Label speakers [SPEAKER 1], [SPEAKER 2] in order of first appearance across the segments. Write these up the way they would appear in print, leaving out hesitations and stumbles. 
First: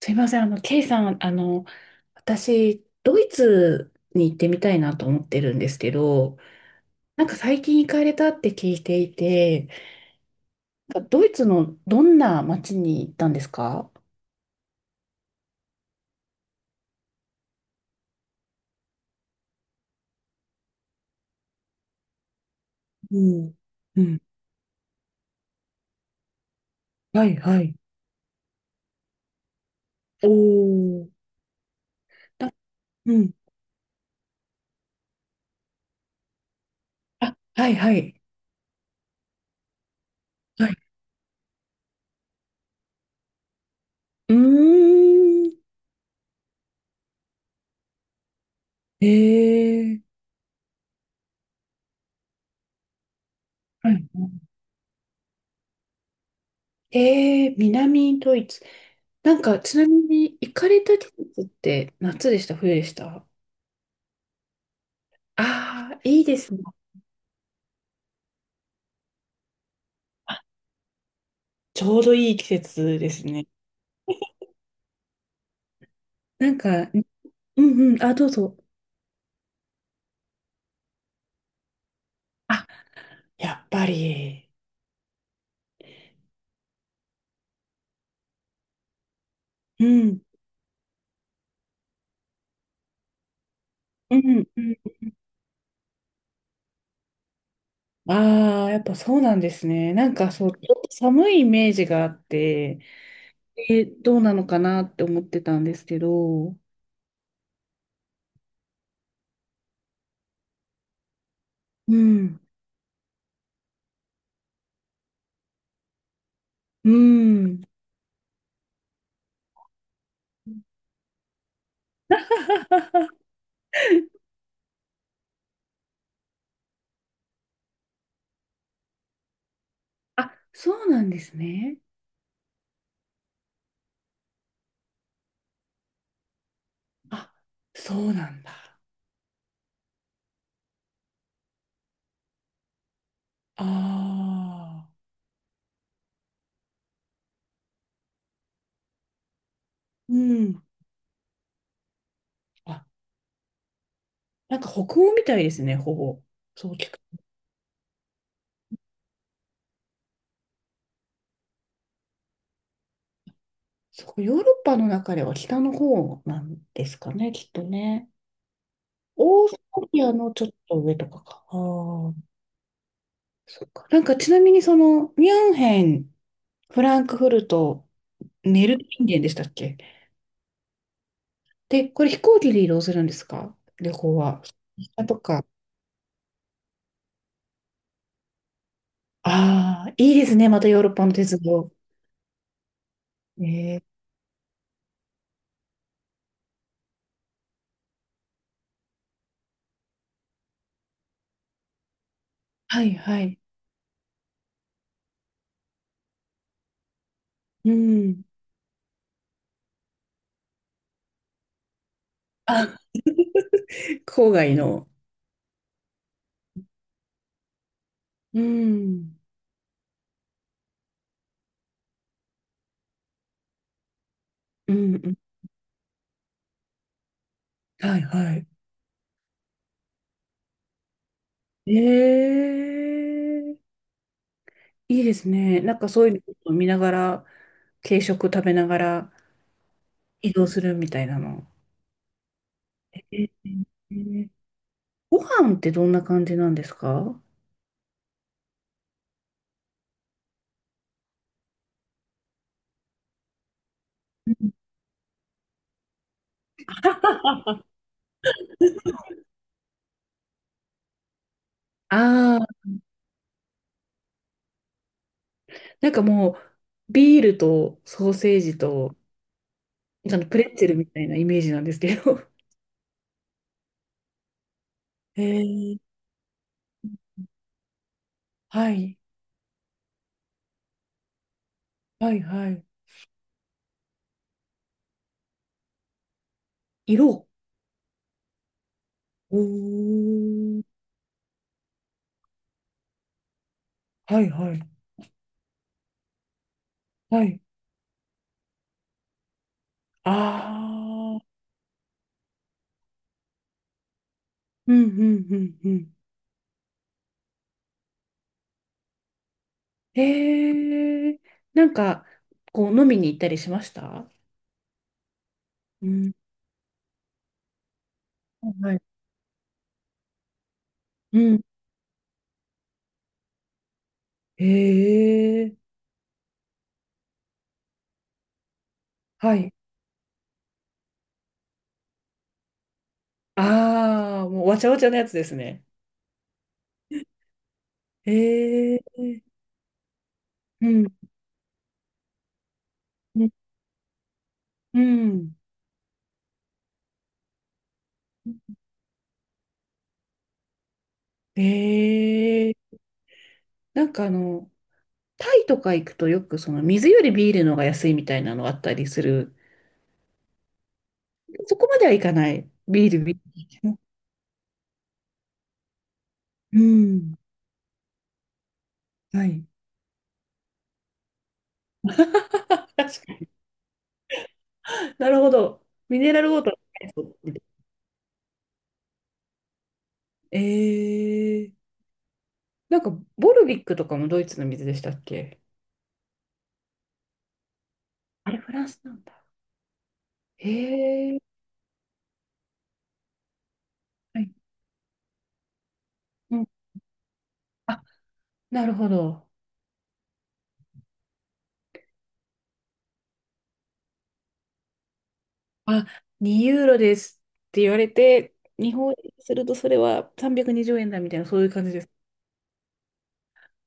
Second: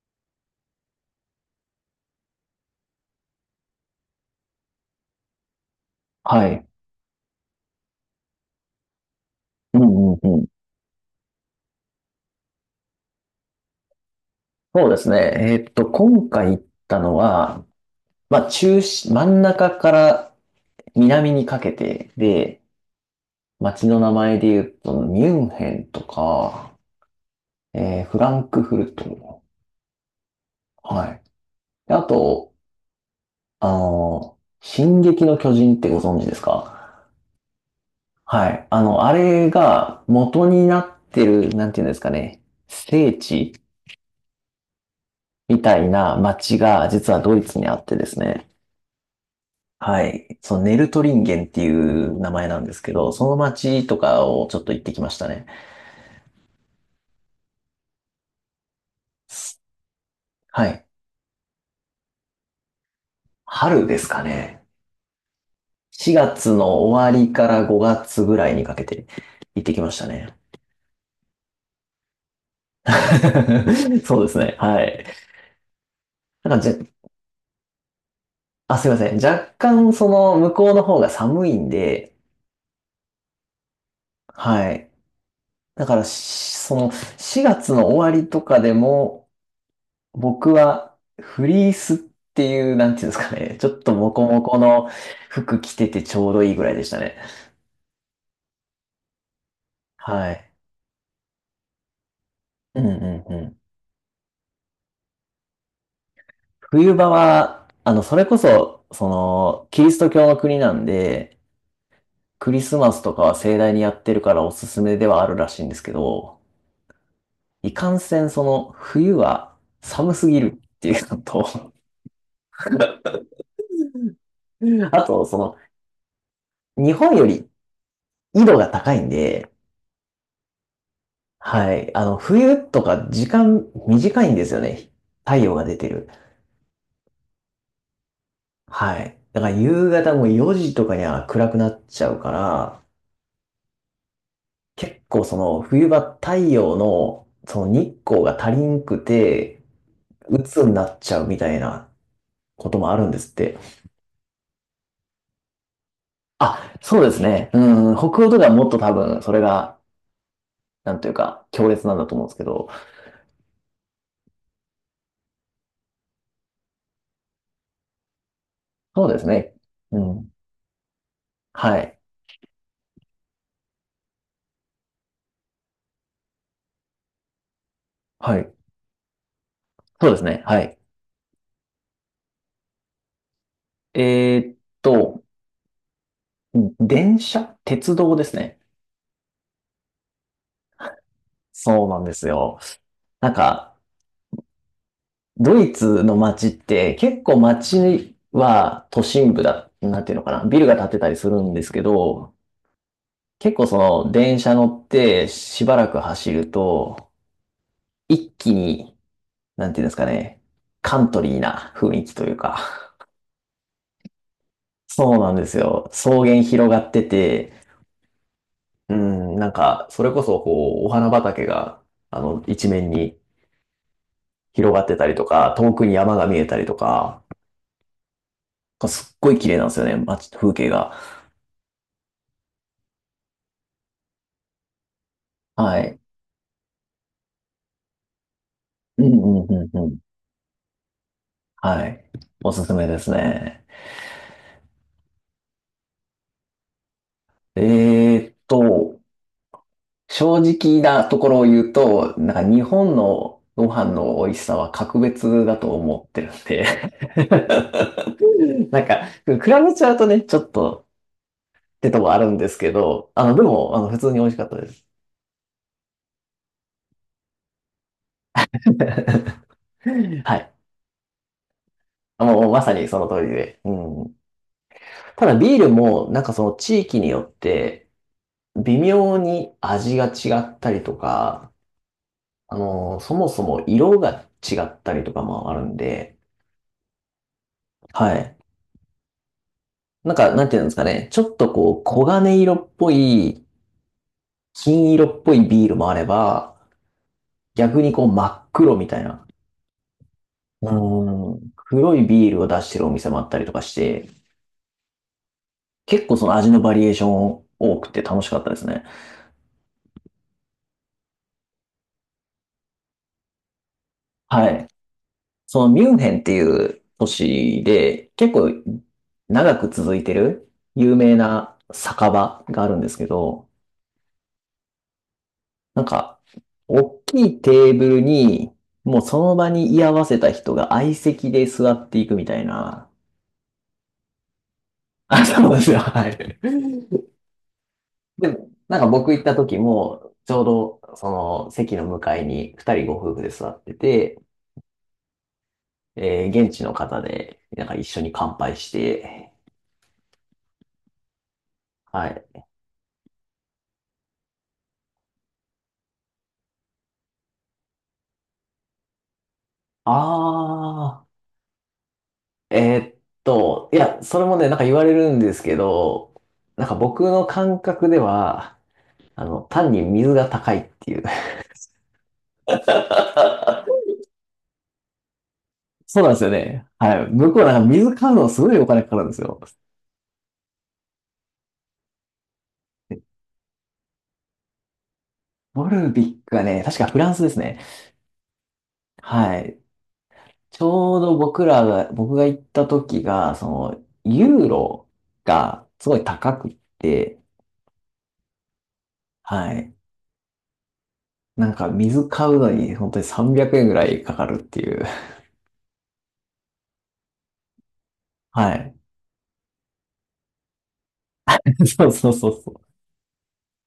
[SPEAKER 1] すいません、ケイさん、私、ドイツに行ってみたいなと思ってるんですけど、
[SPEAKER 2] はい。
[SPEAKER 1] なんか最近行かれたって聞いていて、
[SPEAKER 2] うんうんうん。
[SPEAKER 1] なんかドイツのどんな街に行ったんですか？
[SPEAKER 2] そうですね。今回行ったのは、まあ、中心、真ん中から南にかけてで、
[SPEAKER 1] うん。
[SPEAKER 2] 街の
[SPEAKER 1] う
[SPEAKER 2] 名
[SPEAKER 1] ん。
[SPEAKER 2] 前で言うと、ミュンヘンとか、
[SPEAKER 1] はい、はい。
[SPEAKER 2] フランクフルト。
[SPEAKER 1] おー。
[SPEAKER 2] はい。であ
[SPEAKER 1] な
[SPEAKER 2] と、
[SPEAKER 1] うん。
[SPEAKER 2] 進撃の巨人ってご存知ですか？
[SPEAKER 1] あ、はい、はい。
[SPEAKER 2] はい。あれが元に
[SPEAKER 1] はい。
[SPEAKER 2] なってる、なんていうんですかね、聖地
[SPEAKER 1] うーん。
[SPEAKER 2] みたいな街が実はドイツにあってですね。
[SPEAKER 1] えー。
[SPEAKER 2] はい。そのネルトリンゲンっていう名前なんですけど、その町
[SPEAKER 1] は
[SPEAKER 2] と
[SPEAKER 1] い。
[SPEAKER 2] かをちょっと行ってきましたね。
[SPEAKER 1] えー、南ドイツ。なんか、
[SPEAKER 2] す
[SPEAKER 1] ちなみに、行
[SPEAKER 2] は
[SPEAKER 1] かれ
[SPEAKER 2] い。
[SPEAKER 1] た季節って夏でした、冬でした？
[SPEAKER 2] 春ですかね。
[SPEAKER 1] ああ、いい
[SPEAKER 2] 4
[SPEAKER 1] で
[SPEAKER 2] 月
[SPEAKER 1] すね。
[SPEAKER 2] の終わりから5月ぐらいにかけて行ってきましたね。
[SPEAKER 1] ちょうどいい季節ですね。
[SPEAKER 2] そうですね。はい。
[SPEAKER 1] な
[SPEAKER 2] な
[SPEAKER 1] ん
[SPEAKER 2] んかじゃ、
[SPEAKER 1] か、うんうん、あ、どうぞ。
[SPEAKER 2] あ、すいません。若干その向こうの方が寒いんで、
[SPEAKER 1] あ、やっぱり。
[SPEAKER 2] はい。だから、その4月の終わりとかでも、
[SPEAKER 1] うん、
[SPEAKER 2] 僕はフリースっていう、なんていうんですかね。ちょっとモ
[SPEAKER 1] う
[SPEAKER 2] コモ
[SPEAKER 1] ん、
[SPEAKER 2] コ
[SPEAKER 1] うん。
[SPEAKER 2] の服着ててちょうどいいぐらいでしたね。
[SPEAKER 1] ああ、やっぱそうなんですね。なん
[SPEAKER 2] は
[SPEAKER 1] か
[SPEAKER 2] い。
[SPEAKER 1] そう、ちょっと寒いイメージがあっ
[SPEAKER 2] う
[SPEAKER 1] て、
[SPEAKER 2] んうんうん。
[SPEAKER 1] どうなのかなって思ってたんですけど、
[SPEAKER 2] 冬場は、それこそ、キリスト教の国なんで、
[SPEAKER 1] うん、
[SPEAKER 2] クリスマスとかは盛大にやってるからおすすめではあるらしいんですけど、
[SPEAKER 1] うん。
[SPEAKER 2] いかんせん冬は寒すぎるっていうのと、あと、日本より緯度が高いんで、
[SPEAKER 1] あ、そうなんです
[SPEAKER 2] は
[SPEAKER 1] ね。
[SPEAKER 2] い。冬とか時間短いんですよね。太陽が出てる。
[SPEAKER 1] あ、そうなんだ。
[SPEAKER 2] はい。だから夕方も4時とかには暗くなっちゃうから、
[SPEAKER 1] ああ
[SPEAKER 2] 結構その冬場太陽のその日光が足りんくて、
[SPEAKER 1] うん。
[SPEAKER 2] 鬱になっちゃうみたいなこと
[SPEAKER 1] あ。
[SPEAKER 2] もあるんですって。
[SPEAKER 1] なんか北欧みたいですね、ほぼ。そ
[SPEAKER 2] あ、
[SPEAKER 1] う聞
[SPEAKER 2] そ
[SPEAKER 1] く
[SPEAKER 2] うですね。うん、北欧とかはもっと多分それが、なんというか、強烈なんだと思うんですけど、
[SPEAKER 1] そう、ヨーロッパの中では北の方なんですかね、きっとね。
[SPEAKER 2] そうです
[SPEAKER 1] オー
[SPEAKER 2] ね。
[SPEAKER 1] スト
[SPEAKER 2] う
[SPEAKER 1] リア
[SPEAKER 2] ん。
[SPEAKER 1] のちょっと上とかか。あ
[SPEAKER 2] はい。
[SPEAKER 1] あ、そっか。なんかちなみにその、ミュンヘン、フランクフルト、
[SPEAKER 2] はい。
[SPEAKER 1] ネルリンゲンでしたっけ？
[SPEAKER 2] そうですね。はい。
[SPEAKER 1] で、これ飛行機で移動するんですか、旅行
[SPEAKER 2] え
[SPEAKER 1] は。
[SPEAKER 2] ーっ
[SPEAKER 1] と
[SPEAKER 2] と、
[SPEAKER 1] か。
[SPEAKER 2] 電車鉄道ですね。
[SPEAKER 1] ああ、いいですね、またヨーロッパの鉄道。
[SPEAKER 2] そうなんですよ。なんか、
[SPEAKER 1] えー
[SPEAKER 2] ドイツの街って結構街は都心部だ、なんていうのかな、ビルが建ってたりするんですけど、
[SPEAKER 1] はいはい。
[SPEAKER 2] 結構その電車乗ってしばらく走ると、
[SPEAKER 1] うん。
[SPEAKER 2] 一気に、なんていうんですかね、カントリーな雰囲気というか、
[SPEAKER 1] あ、郊外の。
[SPEAKER 2] そうなんですよ。草原広がってて、
[SPEAKER 1] う
[SPEAKER 2] う
[SPEAKER 1] ん。
[SPEAKER 2] ん、なんか、それこそこう、お花畑が、一面に広
[SPEAKER 1] う
[SPEAKER 2] がっ
[SPEAKER 1] ん
[SPEAKER 2] て
[SPEAKER 1] う
[SPEAKER 2] たり
[SPEAKER 1] ん。
[SPEAKER 2] とか、遠くに山が見えたりとか、
[SPEAKER 1] はいはい。
[SPEAKER 2] すっごい綺麗なんですよね、街、風景が。
[SPEAKER 1] ええいいですね。なん
[SPEAKER 2] は
[SPEAKER 1] か
[SPEAKER 2] い。
[SPEAKER 1] そういうのを見ながら、軽食食べなが
[SPEAKER 2] うん
[SPEAKER 1] ら
[SPEAKER 2] うんうんうん。
[SPEAKER 1] 移動するみたいなの。
[SPEAKER 2] はい。おすすめです
[SPEAKER 1] ええ
[SPEAKER 2] ね。
[SPEAKER 1] えご飯ってどんな感じなんですか？
[SPEAKER 2] えーっと、正直なところを言うと、なんか日本のご飯の美味しさ は格別だと思ってるんで なんか、比べちゃうとね、ちょっとってとこあるん
[SPEAKER 1] ああ
[SPEAKER 2] です
[SPEAKER 1] ー、
[SPEAKER 2] けど、でも、普通に美味しかったです。
[SPEAKER 1] なんかもう、ビールとソーセージと、あの
[SPEAKER 2] は
[SPEAKER 1] プレ
[SPEAKER 2] い。
[SPEAKER 1] ッツェルみたいなイメージなんですけど。
[SPEAKER 2] もう、まさにその通りで。うん。
[SPEAKER 1] え
[SPEAKER 2] ただビール
[SPEAKER 1] え。
[SPEAKER 2] もなんかその地域によって
[SPEAKER 1] は
[SPEAKER 2] 微
[SPEAKER 1] い、
[SPEAKER 2] 妙に味が違ったりとか、
[SPEAKER 1] はい、はい。
[SPEAKER 2] そもそも色が違ったりとかもあるんで、
[SPEAKER 1] 色。
[SPEAKER 2] はい。
[SPEAKER 1] お
[SPEAKER 2] なんか、なん
[SPEAKER 1] ー、
[SPEAKER 2] ていうんですかね、ちょっとこう、黄金色っぽい、
[SPEAKER 1] はい、はい、
[SPEAKER 2] 金色っぽいビールもあれば、
[SPEAKER 1] はい。
[SPEAKER 2] 逆にこう、真っ黒みたいな、
[SPEAKER 1] あ
[SPEAKER 2] う
[SPEAKER 1] あ、
[SPEAKER 2] ーん、黒いビールを出してるお店もあったりとかして、
[SPEAKER 1] うん、うん、うん、うん。
[SPEAKER 2] 結構その味のバリエーション多くて楽しかったですね。
[SPEAKER 1] ええなんか、こう、飲みに行ったりしました？
[SPEAKER 2] はい。そのミ
[SPEAKER 1] う
[SPEAKER 2] ュンヘ
[SPEAKER 1] ん。
[SPEAKER 2] ンっていう都市で結構
[SPEAKER 1] はい。
[SPEAKER 2] 長く続いてる有名
[SPEAKER 1] うん。
[SPEAKER 2] な酒場があるんですけど、
[SPEAKER 1] ええ
[SPEAKER 2] なんか大きいテーブルにもうその
[SPEAKER 1] は
[SPEAKER 2] 場
[SPEAKER 1] い。
[SPEAKER 2] に居合わせた人が相席で座っていくみたいな。
[SPEAKER 1] ああ、もうわちゃわちゃのやつで
[SPEAKER 2] あ、
[SPEAKER 1] す
[SPEAKER 2] そうで
[SPEAKER 1] ね。
[SPEAKER 2] すよ。はい。で、な
[SPEAKER 1] え
[SPEAKER 2] んか
[SPEAKER 1] え
[SPEAKER 2] 僕行った時もちょう
[SPEAKER 1] うん。
[SPEAKER 2] どその席の向かいに二人ご夫婦
[SPEAKER 1] う
[SPEAKER 2] で
[SPEAKER 1] ん。
[SPEAKER 2] 座ってて、
[SPEAKER 1] うん
[SPEAKER 2] 現地の方でなんか一緒に乾杯して、はい。
[SPEAKER 1] ええなんかあの、タイとか行くとよくその水よりビールの方が安いみたいなのあったりする。
[SPEAKER 2] ああ。
[SPEAKER 1] そこまではいかない。
[SPEAKER 2] え
[SPEAKER 1] ビー
[SPEAKER 2] ーっ
[SPEAKER 1] ル、ビー
[SPEAKER 2] い
[SPEAKER 1] ル。
[SPEAKER 2] や、それもね、なんか言われるんですけど、
[SPEAKER 1] う
[SPEAKER 2] なんか僕
[SPEAKER 1] ん。
[SPEAKER 2] の感覚では、
[SPEAKER 1] はい。
[SPEAKER 2] 単に水が高いっていう。
[SPEAKER 1] 確かに。なるほど。ミ
[SPEAKER 2] そうなん
[SPEAKER 1] ネ
[SPEAKER 2] で
[SPEAKER 1] ラ
[SPEAKER 2] すよ
[SPEAKER 1] ルウォータ
[SPEAKER 2] ね。はい。向こ
[SPEAKER 1] ー。
[SPEAKER 2] うなんか水買うのすごいお金かかるんですよ。
[SPEAKER 1] ええなんか、ボルビックとかもドイツの水でしたっけ？
[SPEAKER 2] ボルビックがね、確かフランスですね。
[SPEAKER 1] あれ、フランスなんだ。
[SPEAKER 2] はい。ちょう
[SPEAKER 1] へ
[SPEAKER 2] ど
[SPEAKER 1] え。
[SPEAKER 2] 僕が行った時が、
[SPEAKER 1] はい。
[SPEAKER 2] ユーロがすごい高
[SPEAKER 1] うん。
[SPEAKER 2] くって、
[SPEAKER 1] あ、なるほど。
[SPEAKER 2] はい。なんか水買うのに本当に300円ぐらいかかるっていう。
[SPEAKER 1] あ、2ユーロですって言われて、
[SPEAKER 2] は
[SPEAKER 1] 日
[SPEAKER 2] い。
[SPEAKER 1] 本円にするとそれは320円だみたいな、そういう感 じで
[SPEAKER 2] そ
[SPEAKER 1] す。
[SPEAKER 2] うそうそうそう。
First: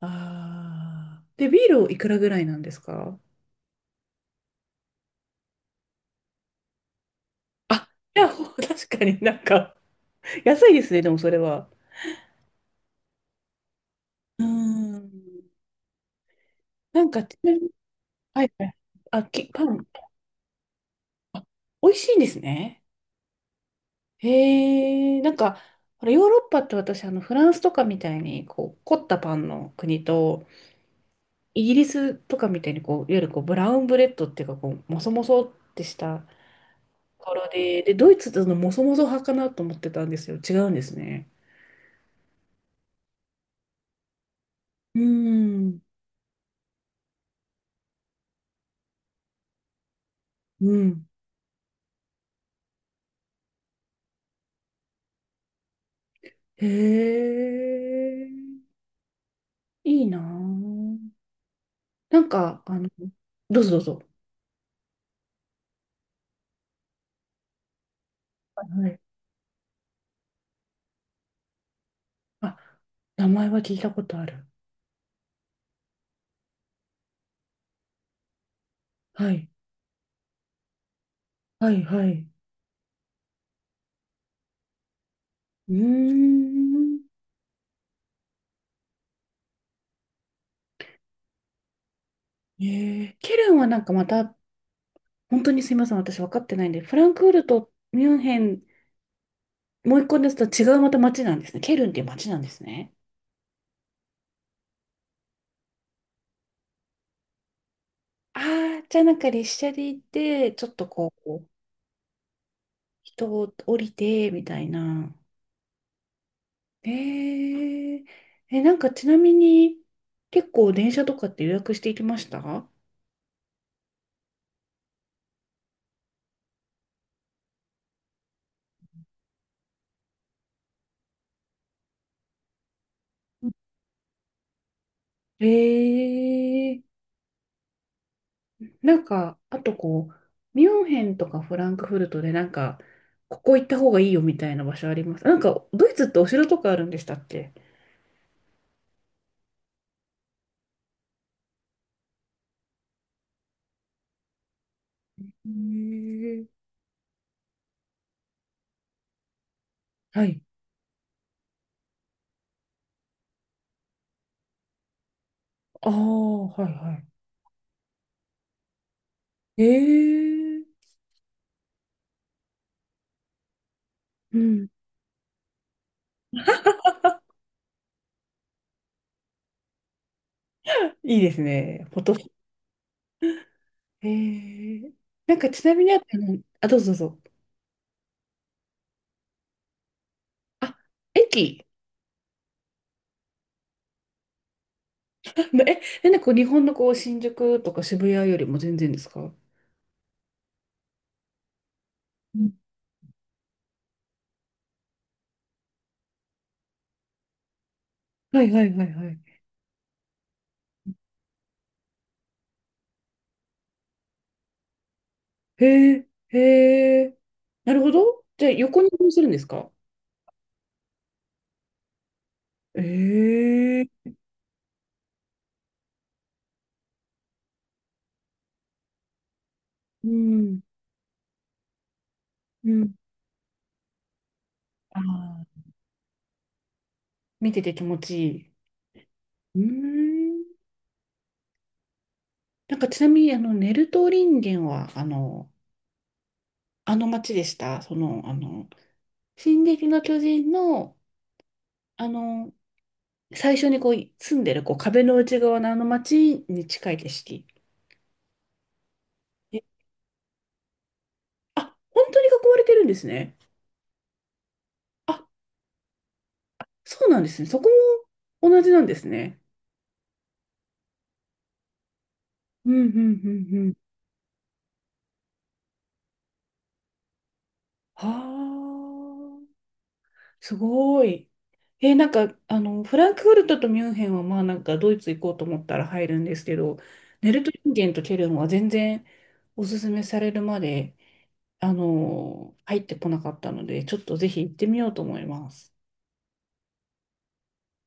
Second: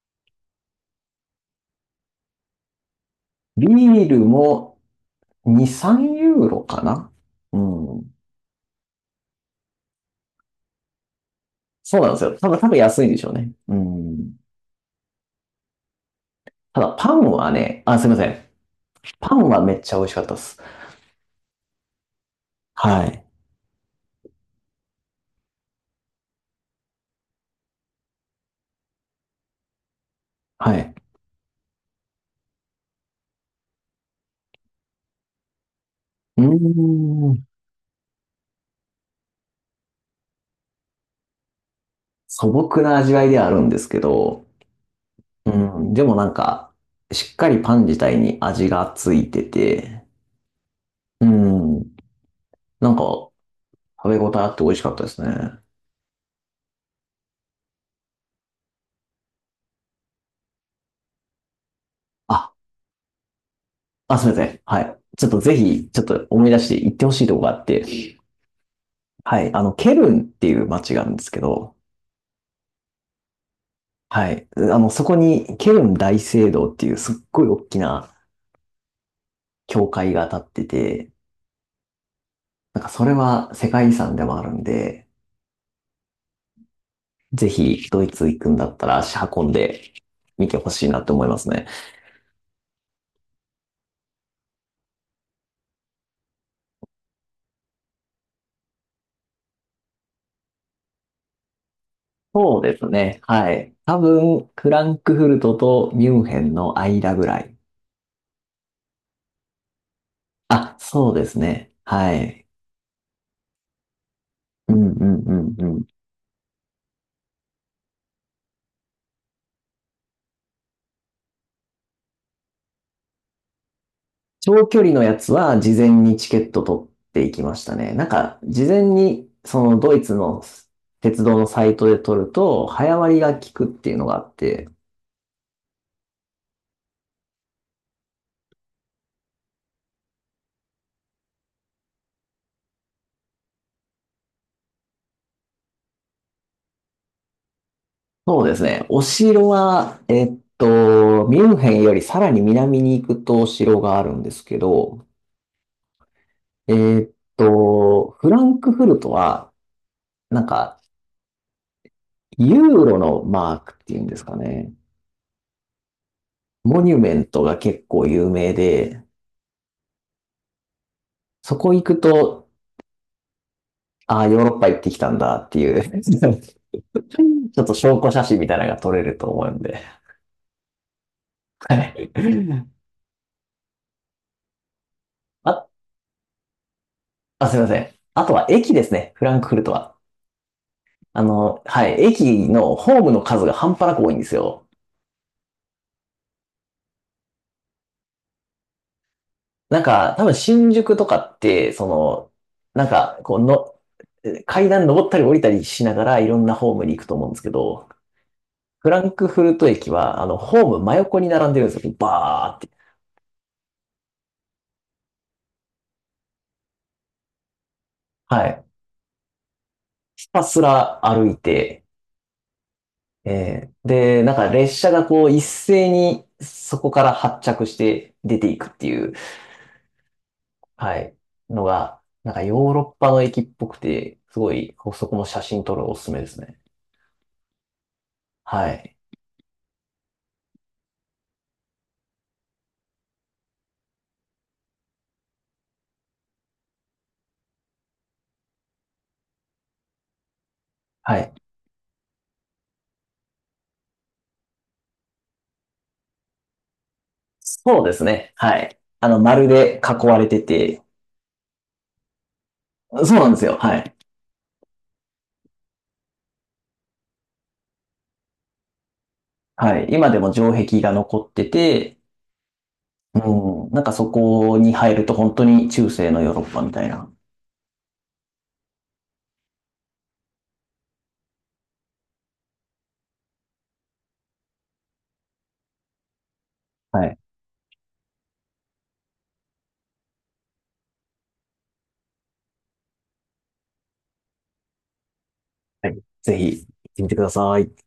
[SPEAKER 1] ああ。で、ビールいくらぐらいなんですか？
[SPEAKER 2] ビールも2、3ユーロかな。う
[SPEAKER 1] あ、
[SPEAKER 2] ん。
[SPEAKER 1] いや、確かになんか、安いですね、でもそれは。
[SPEAKER 2] そうなんですよ。多分、安いんでしょうね。うん。
[SPEAKER 1] うーん。
[SPEAKER 2] ただ、
[SPEAKER 1] なん
[SPEAKER 2] パン
[SPEAKER 1] か、ち
[SPEAKER 2] は
[SPEAKER 1] なみに、
[SPEAKER 2] ね、あ、すいません。
[SPEAKER 1] はいはい。あ、
[SPEAKER 2] パンは
[SPEAKER 1] パ
[SPEAKER 2] めっ
[SPEAKER 1] ン、
[SPEAKER 2] ちゃ美味しかったです。
[SPEAKER 1] あ、美味しいんですね。
[SPEAKER 2] はい。
[SPEAKER 1] へえ、なんか、ほらヨーロッパって私、あの、フランスとかみたいに、こう、凝ったパンの国と、
[SPEAKER 2] はい。
[SPEAKER 1] イギリスとかみたいに、こう、いわゆるこう、ブラウンブレッドっていうか、こう、もそもそってしたと
[SPEAKER 2] うー
[SPEAKER 1] こ
[SPEAKER 2] ん。
[SPEAKER 1] ろで、で、ドイツってそのもそもそ派かなと思ってたんですよ。違うんですね。
[SPEAKER 2] 素朴な味わいではあるんですけど、
[SPEAKER 1] うー
[SPEAKER 2] う
[SPEAKER 1] ん、
[SPEAKER 2] ん。でもなんか、しっかりパン自体に味がついてて、
[SPEAKER 1] うん。
[SPEAKER 2] うん。なんか、食べ応えあって美味しかったですね。
[SPEAKER 1] へえ、いいなぁ。なん
[SPEAKER 2] あ、
[SPEAKER 1] か、あの、どうぞどうぞ。
[SPEAKER 2] あ、すみません。はい。ちょっとぜひ、ちょっと思い出して行ってほしいとこがあって、
[SPEAKER 1] はい。
[SPEAKER 2] はい、ケルンっていう街があるんですけど、
[SPEAKER 1] あ、名前は聞いたことあ
[SPEAKER 2] は
[SPEAKER 1] る。
[SPEAKER 2] い、そこにケルン大聖堂っていうすっごい大きな
[SPEAKER 1] はい。
[SPEAKER 2] 教会が建ってて、
[SPEAKER 1] はい、はい。
[SPEAKER 2] なんかそれは世界遺産でもあるんで、
[SPEAKER 1] うーん。
[SPEAKER 2] ぜひドイツ行くんだったら足運んで見てほしいなって思いますね。
[SPEAKER 1] えー、ケルンはなんかまた、本当にすみません、私分かってないんで、フランクフルト、ミュンヘン、もう一個ですと違うまた町なんですね。ケルンっていう町なんで
[SPEAKER 2] そう
[SPEAKER 1] す
[SPEAKER 2] です
[SPEAKER 1] ね。
[SPEAKER 2] ね。はい。多分、フランクフルトとミュンヘンの間ぐらい。
[SPEAKER 1] ああ、じゃあなんか列車で行って、ちょ
[SPEAKER 2] あ、
[SPEAKER 1] っと
[SPEAKER 2] そ
[SPEAKER 1] こ
[SPEAKER 2] うです
[SPEAKER 1] う、
[SPEAKER 2] ね。はい。
[SPEAKER 1] 人を降りて、みたい
[SPEAKER 2] うんう
[SPEAKER 1] な。
[SPEAKER 2] んうんうん。
[SPEAKER 1] えー、なんかちなみに、結構電車とかって予約していきました？
[SPEAKER 2] 長距離のやつは事前にチケット取っていきましたね。なんか、事前にそのドイツの鉄道のサイトで取ると、早割が効くっていうのがあって、
[SPEAKER 1] えー、なんか、あとこう、ミュンヘンとかフランクフルトでなんか、ここ行った方がいいよみたいな場所あります？なんか、ドイツってお城とかあるんでしたっけ？
[SPEAKER 2] そうですね。お城は、ミュンヘンよりさらに南に行くとお城があるんですけど、
[SPEAKER 1] へー
[SPEAKER 2] えっフランクフルトは、
[SPEAKER 1] は
[SPEAKER 2] な
[SPEAKER 1] い。
[SPEAKER 2] んか、ユーロのマークっていうんですかね。
[SPEAKER 1] ああ、はい
[SPEAKER 2] モニュ
[SPEAKER 1] は
[SPEAKER 2] メントが結構有名で、
[SPEAKER 1] い。ええ。
[SPEAKER 2] そこ行くと、ああ、
[SPEAKER 1] う
[SPEAKER 2] ヨーロッパ
[SPEAKER 1] ん。
[SPEAKER 2] 行ってきたんだっていう ちょっと証拠写真みたいなのが撮れると思うんで。
[SPEAKER 1] いいです
[SPEAKER 2] は
[SPEAKER 1] ね。フォ
[SPEAKER 2] い。
[SPEAKER 1] ト。ええ。なんか、ち
[SPEAKER 2] あ、
[SPEAKER 1] なみにあの、あ、どうぞどうぞ。
[SPEAKER 2] あ、すいません。あとは駅ですね。フランクフルトは。
[SPEAKER 1] あ、駅
[SPEAKER 2] はい。駅のホームの数が半端なく多いんですよ。
[SPEAKER 1] え、え、なんかこう日本のこう、新宿とか渋谷よりも全然ですか？
[SPEAKER 2] なんか、多分新宿とかって、
[SPEAKER 1] うん
[SPEAKER 2] なんか、こうの、階段登ったり降りたりしながらいろんなホームに行くと思うんですけど、
[SPEAKER 1] はいはいは
[SPEAKER 2] フ
[SPEAKER 1] い
[SPEAKER 2] ラ
[SPEAKER 1] は
[SPEAKER 2] ン
[SPEAKER 1] い。
[SPEAKER 2] クフルト駅は、ホーム真横に並んでるんですよ。バーって。
[SPEAKER 1] へえ、へえ。なるほど。じ
[SPEAKER 2] は
[SPEAKER 1] ゃあ、
[SPEAKER 2] い。
[SPEAKER 1] 横に移動するんですか？
[SPEAKER 2] ひたすら歩いて、
[SPEAKER 1] え
[SPEAKER 2] えー
[SPEAKER 1] え、
[SPEAKER 2] で、なんか列車がこう一斉にそこから発着して出ていくっていう、
[SPEAKER 1] うん、
[SPEAKER 2] はい、のが、なんかヨ
[SPEAKER 1] う
[SPEAKER 2] ーロッ
[SPEAKER 1] ん。
[SPEAKER 2] パの駅っぽくて、すごい、
[SPEAKER 1] あ
[SPEAKER 2] そこも写
[SPEAKER 1] あ、
[SPEAKER 2] 真撮るのおすすめですね。
[SPEAKER 1] 見てて気持ちいい。
[SPEAKER 2] はい。
[SPEAKER 1] うーん。なんか、ちなみに、あの、ネルトリンゲンは、あの、あの街でした。その、あの、進撃の巨人の、
[SPEAKER 2] はい。
[SPEAKER 1] あの、最初にこう、住んでる、こう、壁の内側のあの街に近い景色。
[SPEAKER 2] そうですね。はい。丸
[SPEAKER 1] え、
[SPEAKER 2] で囲われてて、
[SPEAKER 1] あ、本当に囲われてるんです
[SPEAKER 2] そうなん
[SPEAKER 1] ね。
[SPEAKER 2] ですよ。はい。
[SPEAKER 1] あ、そうなんですね。そこも同じなんですね。
[SPEAKER 2] はい。今でも城壁が残ってて、
[SPEAKER 1] うん、うん、う
[SPEAKER 2] うん。
[SPEAKER 1] ん、
[SPEAKER 2] なんかそこに入ると本当に中世のヨーロッパみたいな。
[SPEAKER 1] はあ、すごい。え、なんか、あの、フランクフルトとミュンヘンは、まあ、なんか、ドイツ行こうと思ったら入るんですけど、
[SPEAKER 2] はい。
[SPEAKER 1] ネルトインゲンとケルンは全然おすすめされるまで、あの、入ってこなかったので、ちょっとぜひ行ってみようと思います。
[SPEAKER 2] はい。ぜひ行ってみてください。